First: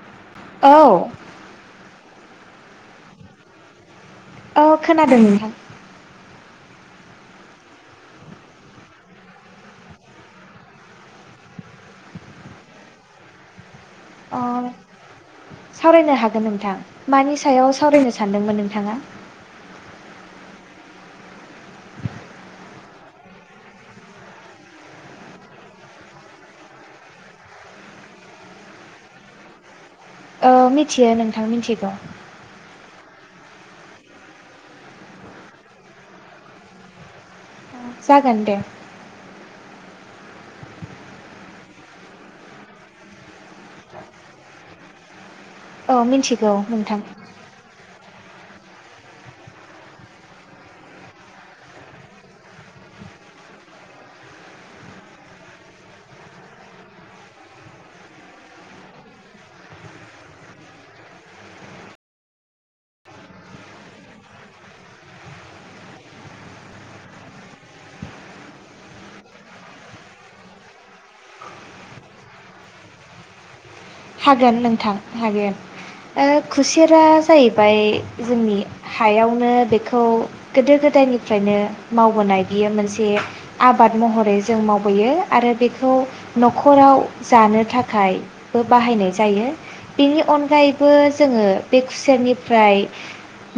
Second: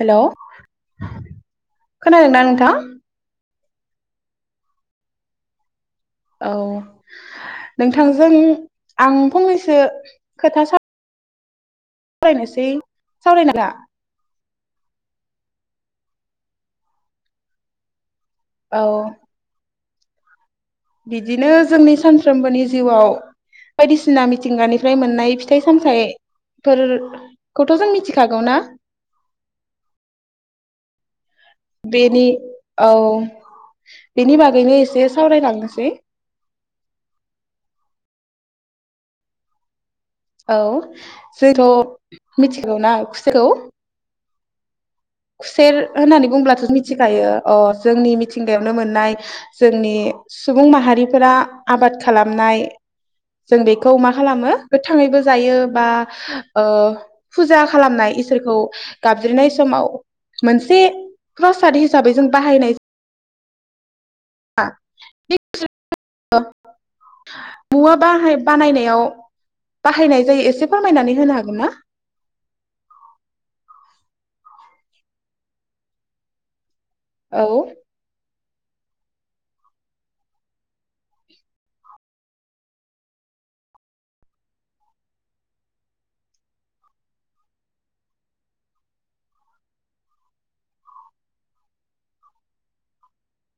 हेल' औ खोनादों ना नोंथां? औ खोनादों नोंथां। औ नोंथांजों आं फंनैसो खोथासा वरायनोसै सावराय [unintelligible] अ सावरायनो हागोन नोंथां मानि सायाव सावरानोसै सानदोंमोन औ नोंथाङा। बिदिनो जोंनि सानफ्रो जिउआव बायदिसिना मिथिंगानिफ्राय मोननाय फिथाइ सामथाइफोरखौ जों मिथिखागौ ना? ओ मिथियानो नों नोंथां मिथिगौ। बेनि औ बेनि बादैनो एसे सावरायलांनोसै जागोन दे। औ। खुसेर औ होननानै मिथिगौ बुङोब्लाथ' नोंथां मिथिखायो ओ जोंयि मिथिंगायावनो मोननाय जोंनि सुबुं माहारिफ्रा आबाद खालामनाय जों बिखौ मा खालामो गोथांयैबो जायो बा ओ पुजा खालामनाय इसोरखौ गाबज्रिनाय समाव मोनसे प्रसाद हिसाबै जों बाहायनाय [unintelligible] मुबा बाहाय बानायनायाव बाहायनाय जायो एसे फोरमायना होनो हागोन ना? हागोन नोंथां हागोन। खुसेरा औ जाहैबाय जोंनि हायावनो बिखौ गोदो गोदायनिफ्रायनो मावबोनाय बियो मोनसे आबाद महरै जों मावबोयो आरो बिखौ न'खराव जानो थाखाय बाहायनाय जायो बिनि अनगायैबो जोङो बे खुसेरनिफ्राय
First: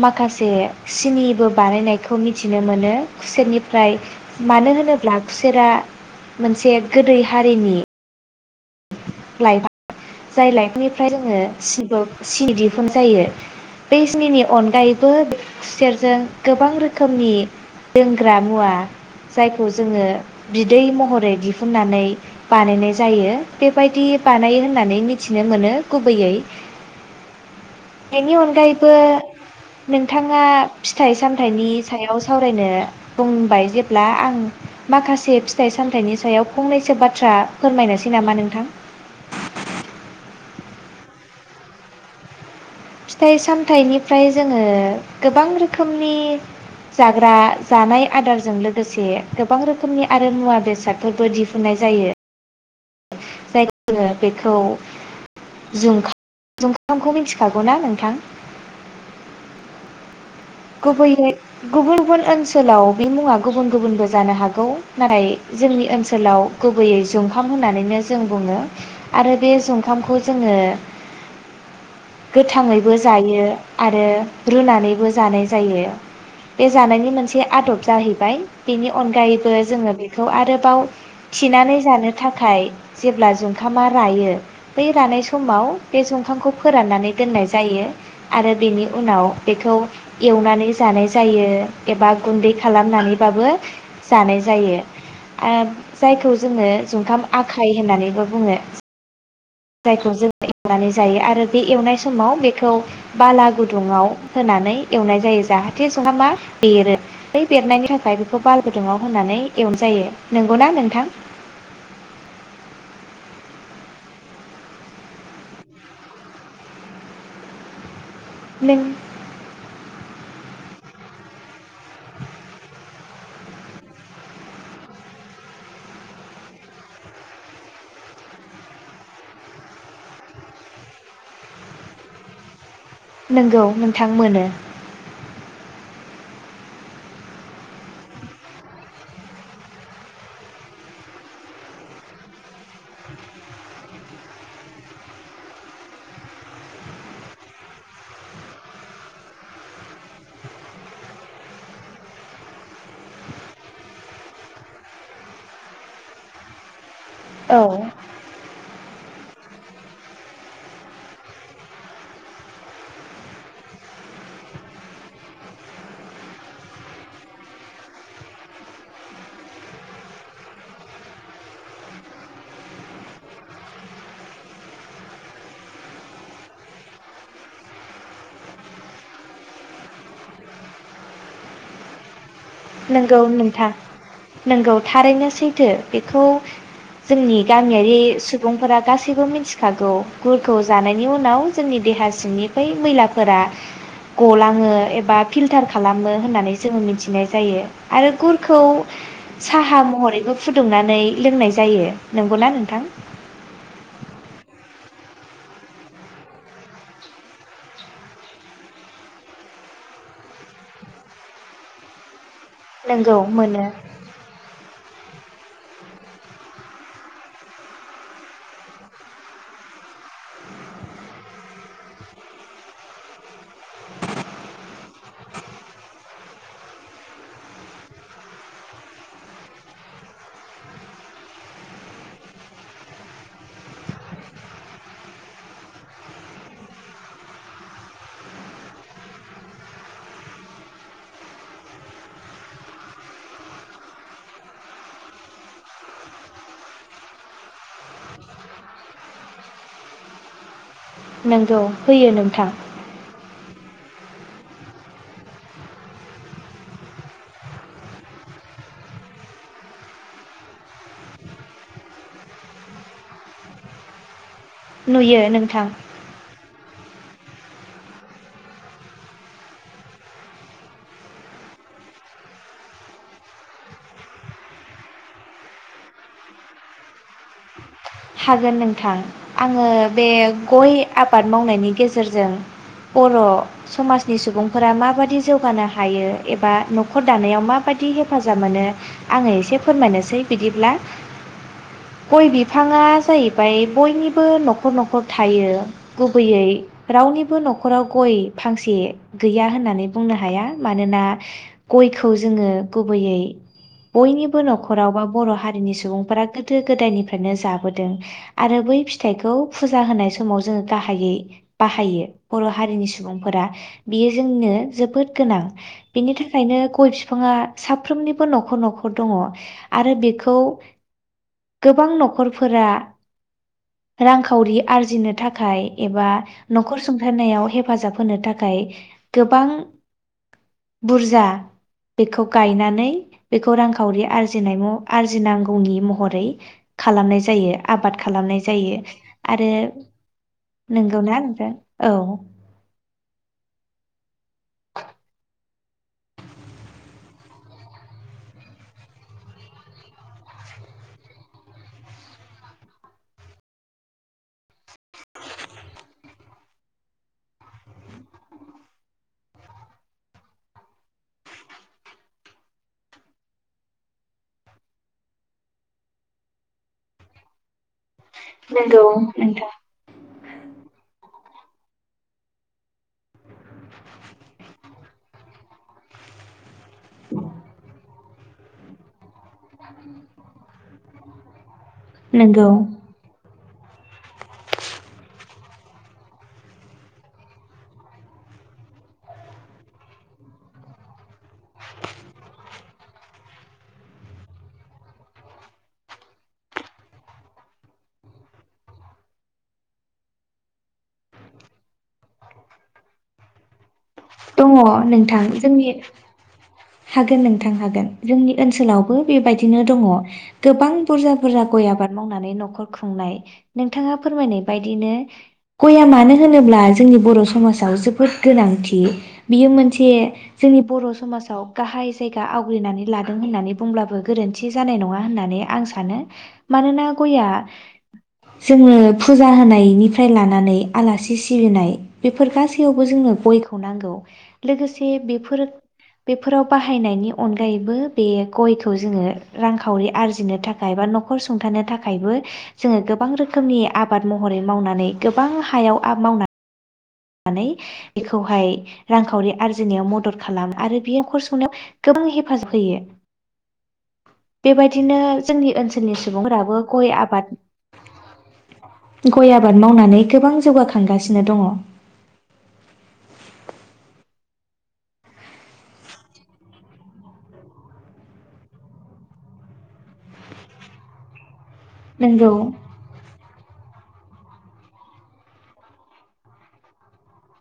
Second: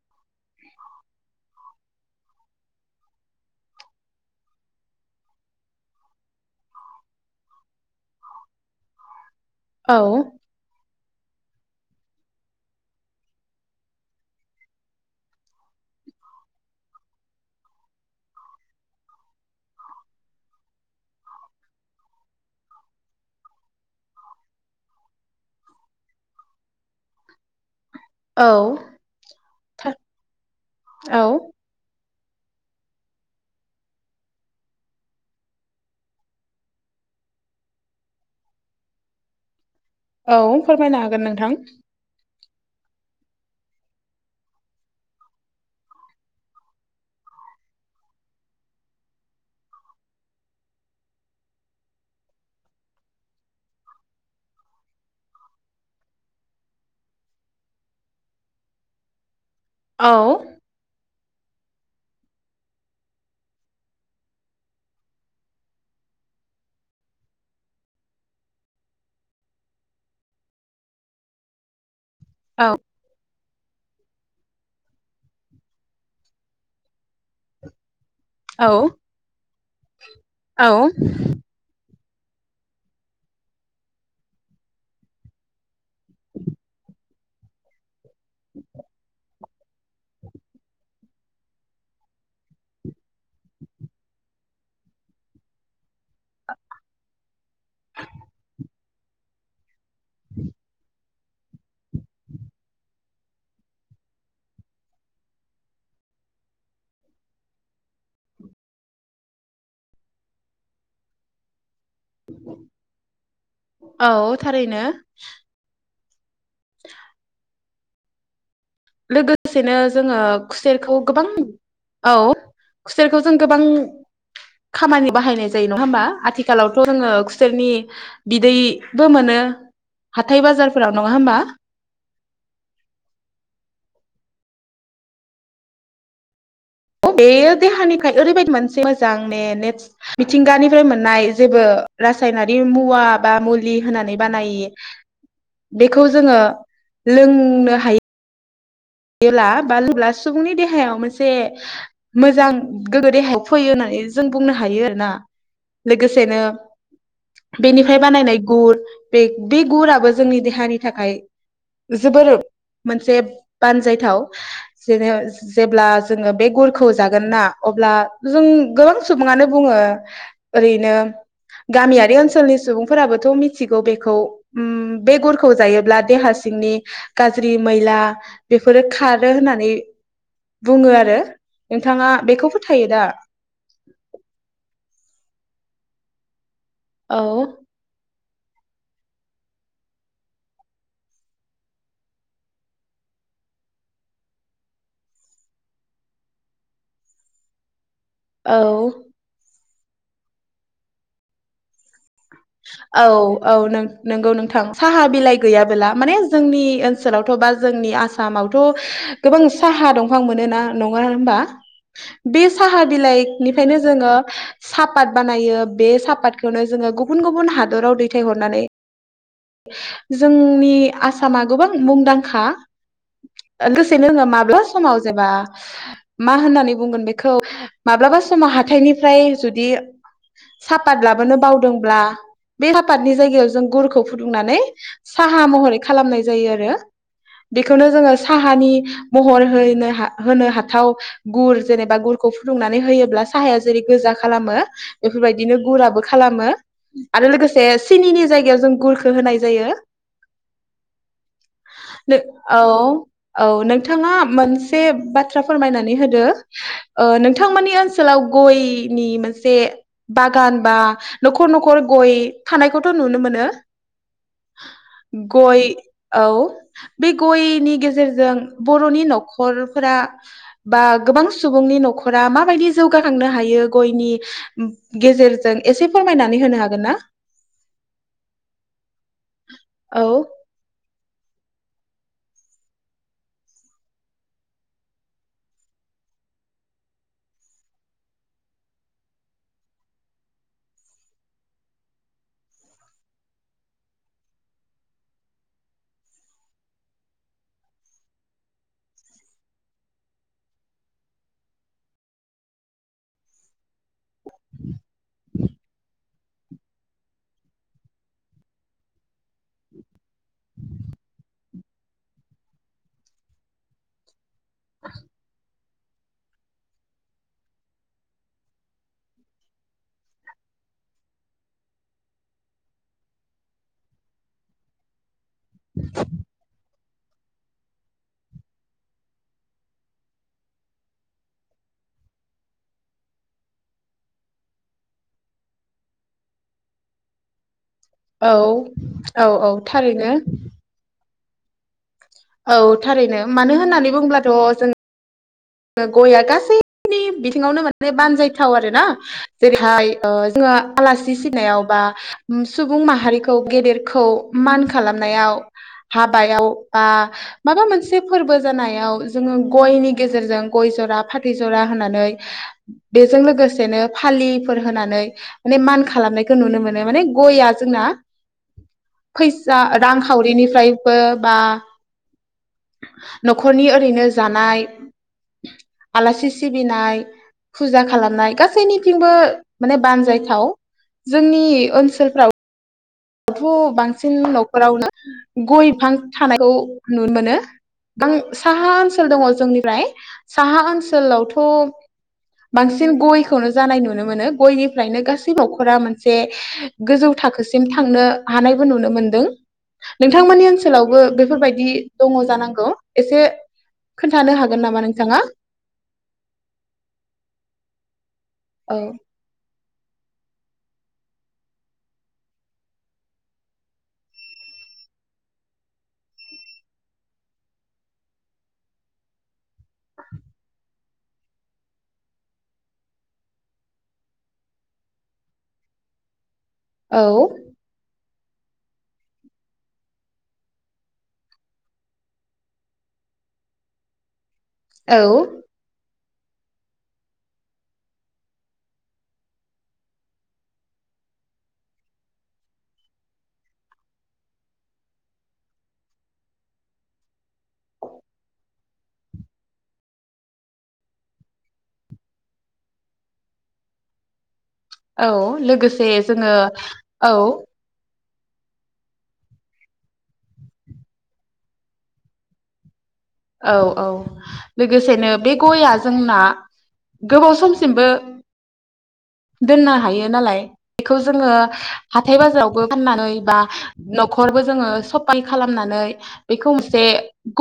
माखासे बे सिनिबो बानायनायखौ मिथिनो मोनो खुसेरनिफ्राय मानो होनोब्ला खुसेरा मोनसे गोदै हारिनि लाइफ औ जाय लाइफनि फ्राय जोङो [unintelligible] जायो बे सिनिनि अनगायैबो खुसेरजों गोबां रोखोमनि लोंग्रा मुवा जायखौ जोङो बिदै महरै दिहुननानै बानायनाय जायो बे बायदि बानायो होननानै मिथिनो मोनो गुबैयै। बेनि औ अनगायैबो नोंथाङा फिथाइ औ सामथाइनि सायाव सावरायनो बुंबाय जेब्ला आं माखासे फिथाइ सामथाइनि सायाव आं फंनैसो बाथ्रा फोरमायनोसै नामा नोंथां? औ फोरमायनो हागोन नोंथां। फिथाइ सामथाइनिफ्राय जोङो गोबां रोखोमनि जाग्रा जानाय आदारजों लोगोसे गोबां रोखोमनि आरो मुवा बेसाद बो दिहुननाय जायो। बेखौ जुमखामखौ मिथिखागौ ना नोंथां? औ। गुबैयै गुबुन गुबुन ओनसोलाव बे मुङा गुबुन गुबुनबो जानो हागौ नाथाय जोंनि ओनसोलाव गुबैयै जुखाम होननानै जों बुङो आरो बे जुखामखौ जोङो औ गोथाङैबो जायो। आरो रुनानैबो जानाय ज जायो बे जानायनि मोनसे आदब जाहैब बाय औ बिनि अनगायैबो जोङो बेखौ आरोबाव औ थिनानै जानो थाखाय जेब्ला जुंखामा रायो बै रानाय समाव बे जुंखामखौ फोरान्नानै दोननाय जायो। आरो बेनि उनाव बेखौ एवनानै ज जानाय जायो एबा गुन्दै खालामनानैबाबो जानाय जायो ओ जायखौ जोङो जुंखाम आखाय होननानैबो बुङो। जायखौ जोङो एवनानै जायो आरो बे एवनाय समाव बेखौ बाला गुदुङाव होनानै एवनाय जायो जाहाथे जुंखामा बेरो बै बेरनायनि थाखाय बेखौ बाला गुदुङाव होनानै एवनाय जायो नंगौना नोंथां? औ थारैनो। [inaudible] नों लोगोसेनो जोङो खुसेरखौ गोबां औ। खुसेरखौ जों गोबां खामानि बाहायनाय जायो नङा होमबा आथिखालावथ' जोङो खुसेरनि बिदैबो मोनो हाथाय बाजारफोराव नङा होमबा। नोंगौ नोंथां मोनो। बेयो देहानिखाय ओरैबायदि मोनसे मोजां ने-नेस मिथिंगानिफ्राय मोननाय जेबो रासायनारि मुवा बा मुलि होनानै बानायि बेखौ जोङो लोंनो हायो। जेला बा लोबब्ला सुबुंनि देहायाव मोनसे मोजां गोग्गो देहायाव फैयो होननानै जों बुंनो हायो आरोना लोगोसेनो औ बेनिफाय बानायनाय गुर बे बे गुराबो जोंनि देहानि थाखाय जोबोर मोनसे बानजायथाव जेने-जेब्ला जोङो बे गुरखौ जागोन ना अब्ला जों गोबां सुबुङानो बुङो ओरैनो गामियारि ओनसोलनि सुबुंफोराबोथ' मिथिगौ बेखौ उम बे गुरखौ जायोब्ला देहा सिंनि गाज्रि मैला बेफोरो खारो होननानै बुङो आरो नोंथाङा बेखौ फो नोंगौ नोंथां नोंगौ थारैनो सैथो। बेखौ औ जोंनि गामियारि सुब सुबुंफोरा गासैबो मिथिखागौ गुरखौ जानायनि उनाव जोंनि देहा सिंनि बै मैलाफोरा गलाङो एबा फिल्टार खालामो होननानै जोङो मिथिनाय जायो। आरो गुरखौ औ साहा महरैबो फुदुंनानै लोंनाय जायो। नंगौना नोंथां औ औ नोंग-नोंगौ नों थां साहा बिलाय गैयाबोला माने जोंनि ओनसोलावथ' बा जोंनि आसामावथ' गोबां साहा दंफां मोनो ना नङा होमबा। बे साहा नंगौ मोनो बिलायकनिफायनो जोङो सापात बानायो बे सापादखौनो जोङो गुब गुबुन गुबुन हादराव दैथायहरनानै जोंनि आसामा गोबां मुंदांखा लोगोसेनो जोङो माब्लाबा समाव जेबा मा होननानै बुंगोन बेखौ माब्लाबा समाव हाथायनिफ्राय जुदि सापात लाबोनो बावदों ब्ला बे सापादनि जायगायाव जों गुरखौ फुदुंनानै साहा महरै खालामनाय जायो आरो बेखौनो जोङो साहानि महर होनो हा-होनो हाथाव गुर जेनेबा गुरखौ फुदुंनानै होयोब्ला साहाया जेरै गोजा खालामो बेफोरबायदिनो गुराबो खालामो। आरो लोगोसे सिनिनि जायगायाव जों गुरखो होनाय जायो। नोंगौ होयो नोंथां। औ औ नोंथाङा मोनसे बाथ्रा फोरमायनानै होदो ओ नोंथांमोनानि ओनसोलाव गयनि मोनसे बागान बा न'खर न'खर गय थानायखौथ' नुनो मोनो। नुयो गय नोंथां औ बे गयनि गेजेरजों बर'नि न'खरफोरा बा गोबां सुबुंनि न'खरा माबायदि जौगाखांनो हायो गयनि गेजेरजों एसेफोर मायनानै होनो हागोन ना? हागोन नोंथां। आङो औ बे गय आबाद मावनायनि गेजेरजों बर' समाजनि सुबुंफोरा माबायदि जौगानो हायो एबा न'खर दानायाव माबायदि हेफाजाब मोनो आङो एसे फोरमायनोसै बिदिब्ला गय बिफां आ जाहैबाय बयनिबो न'खर न'खर थायो गुबैयै रावनिबो न'खराव गय फांसे गैया होननानै बुंनो हाया मानोना गयखौ जोङो गुबैयै बयनिबो न'खराव बा बर' हारिनि सुबुंफोरा गोदो गोदायनिफ्रायनो जाब बोदों आरो बै फिथायखौ फुजा होनाय स समाव जों गाहायै बाहायो बर' हारिनि सुबुंफोरा बेयो जोंनो जोबोद गोनां। बिनि थाखायनो गय बिफाङा साफ्रोमनिबो न'खर न'खर दङ आरो बेखौ गोबां न'खर फोरा रांखावरि आरजिनो थाखाय थाखाय एबा न'खर सं होनायाव हेफाजाब होनो थाखाय, गोबां बुरजा बेखौ गायनानै बेखौ रांखावरि आरजिनाय आरजिनांगौनि महरै खालामनाय जायो। जायो। आबाद औ खालामनाय जायो औ आरो औ थारैनो नोंगौना औ। औ थारैनो मानो होननानै बुंब्लाथ'? जों गय आ गासैनि बिथिङावनो माने बानजायथाव आरोना, जेरैहाय जोङो आलासि फैनायाव बा सुबुं माहारिखौ गेदेरखौ मान खालामनायाव हाबायाव बा माबा मोनसे फोरबो जानायाव जोङो गयनि गेजेरजों जों गय जरा फाथै जरा होनानै, बेजों लोगोसेनो फालिफोर होनानै। माने मान खालामनायखौ नुनो मोनो माने गयया जोंना नंगौ नोंथां। सावरिनिफ्रायबो बा न'खरनि ओरैनो जानाय आलासि सिबिनाय फुजा खालामनाय गासैनिथिंबो माने बानजायथाव जोंनि ओनसोलफ्राव नंगौ थ' बांसिन न'खरावनो गय बिफां थानायखौ नुनो मोनो, साहा ओनसोल दङ जोंनिफ्राय साहा ओनसोलावथ' बांसिन गयखौनो जानाय नुनो मोनो। गयनिफ्रायनो गासै न'खरा मोनसे गोजौ थाखोसिम थांनो हानायबो नुनो मोनदों, नोंथांमोननि ओनसोलावबो बेफोरबायदि दङ जानांगौ एसे खोन्थानो दङ हागोन नामा नोंथाङा नोंथां जोंनि हागोन नोंथां हागोन जोंनि औ ओनसोलावबो बेबायदिनो दङ। गोबां बुरजा बुरजा गय आबाद मावनानै न'खर खुंनाय, नोंथाङा फोरमायनाय बायदिनो, गआ मानो होनोब्ला? जोंनि बर' समाजाव जोबोद गोनांथि। बियो मोनसे जोंनि बर' समाजाव गाहाय जायगा आवग्रिनानै लादों होननानै बुंब्लाबो गोरोन्थि जानाय नङा होननानै आं सानो। मानोना औ गया जोङो फुजा होनायनिफ्राय लानानै आलासि सिबिनाय बेफोर गासैयावबो जोङनो गयखौ नांगौ। लोगोसे औ बेफोर। बेफोराव बाहायनायनि अनगायैबो, बे गयखौ जोङो रांखावरि आरजिनो थाखाय बा नखर सुंथानो थाखायबो जोङो गोबां रोखोमनि आबाद महरै मावनानै गोबां हायाव मावनानै नानै‌ बेखौहाय रांखावरि आरजिनायाव मदद खालामो आरो बे नखर संनायाव गोबां हेफाजाब होयो। बेबायदिनो औ जोंनि लोगोसे ओनसोलनि जोङो सुबुंफोराबो गय औ आबाद गय आबाद मावनानै गोबां जौगाखांगासिनो दङ। औ औ लोगोसेनो बे गयआ जोंना गोबाव समसिमबो दोननो हायो नालाय, बेखौ जोङो हाथाय नंगौ बाजारावबो फाननानै बा नखरबो जोङो सफाल खालामनानै बेखौ मोनसे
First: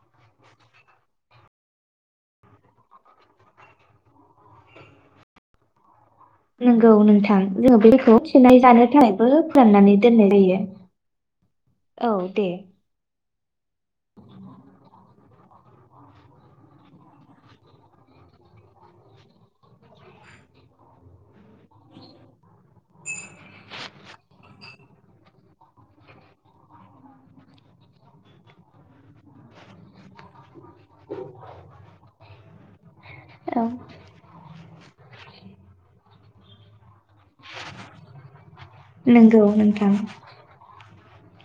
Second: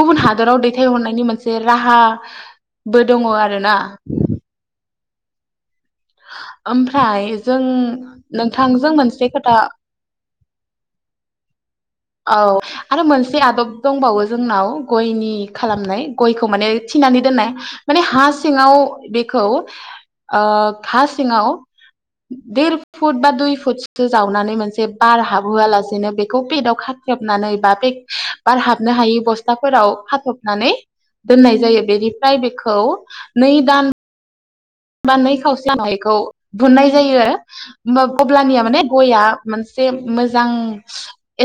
गुबुन हादराव दैथायहरनायनि मोनसे राहा बो दङ आरो ना? नंगौ ओमफ्राय नोंथां जों जोङो बेखौ थिनाय जानो नोंथांजों मोनसे थाखायबो खोथा फोराननानै दोननाय जायो। औ आरो मोनसे से आदब दंबावो जोंनाव गयनि खालामनाय गयखौ माने थिनानै दोननाय। माने हा सिङाव बेखौ ओ हा सिङाव देर फुट बा दुइ फुटसो जावनानै मोनसे बार हाबहोआलासिनो बेखौ पेदाव खा थोबनानै बा‌ पेक बार हाबनो हायि बस्थाफोराव खाथबनानै दोननाय जायो। बेनिफ्राय बेखौ नै औ दान बा नै खावसे नायखौ बुनाय जायो उम अब्लानिया माने गया नंगौ मोनसे नोंथां मोजां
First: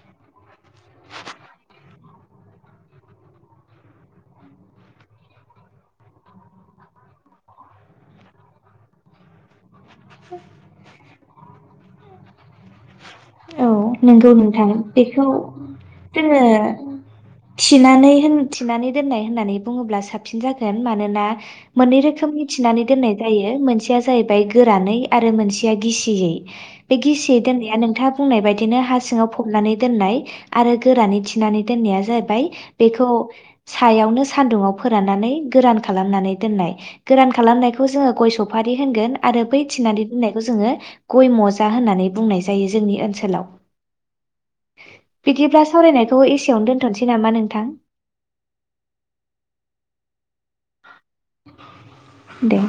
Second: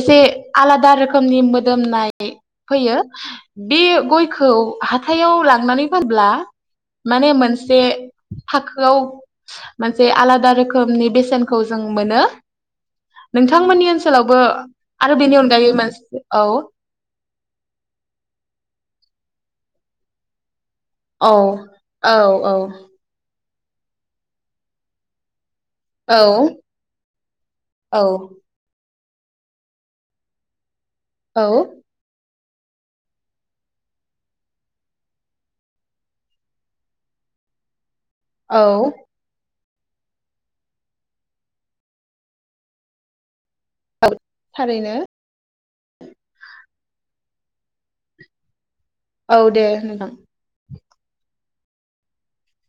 एसे आलादा रोखोमनि मोदोमनाय फैयो। बे गयखौ हाथाइयाव लांनानै फानब्ला माने मोनसे थाखोआव मोनसे आलादा रोखोमनि बे सेनखौ जों मोनो। औ नोंथांमोननि नंगौ ओनसोलावबो नोंथां। आरो बेखौ बेनि अनगायै मोनसे जोङो औ थिनानै होन थिनानै दोननाय होननानै बुङोब्ला साबसिन जागोन। गोन‌ मानोना औ मोननै औ रोखोमनि औ थिनानै दोननाय जायो। मोनसेया जाहैबाय गोरानै आरो मोनसे या गिसियै। बे गिसियै दोननाया औ नोंथां बिदिनो हा सिङाव फबनानै दोननाय आरो गोरानै थिनानै औ दोननाया जाहैबाय बेखौ सायावनो सानदुङाव फोराननानै गोरान खालामनानै दोननाय। गोरान खालामनाय खौ जोङो गय सफारि औ होनगोन आरो बै थिनानै दोननायखौ जोङो गय मजा होननानै बुंनाय जायो जोंनि ओन सोलाव। थारैनो बिदिब्ला सावरायनायखौ एसेयावनो दोनथ'नोसै नामा नोंथां? औ दे नोंथां। दे।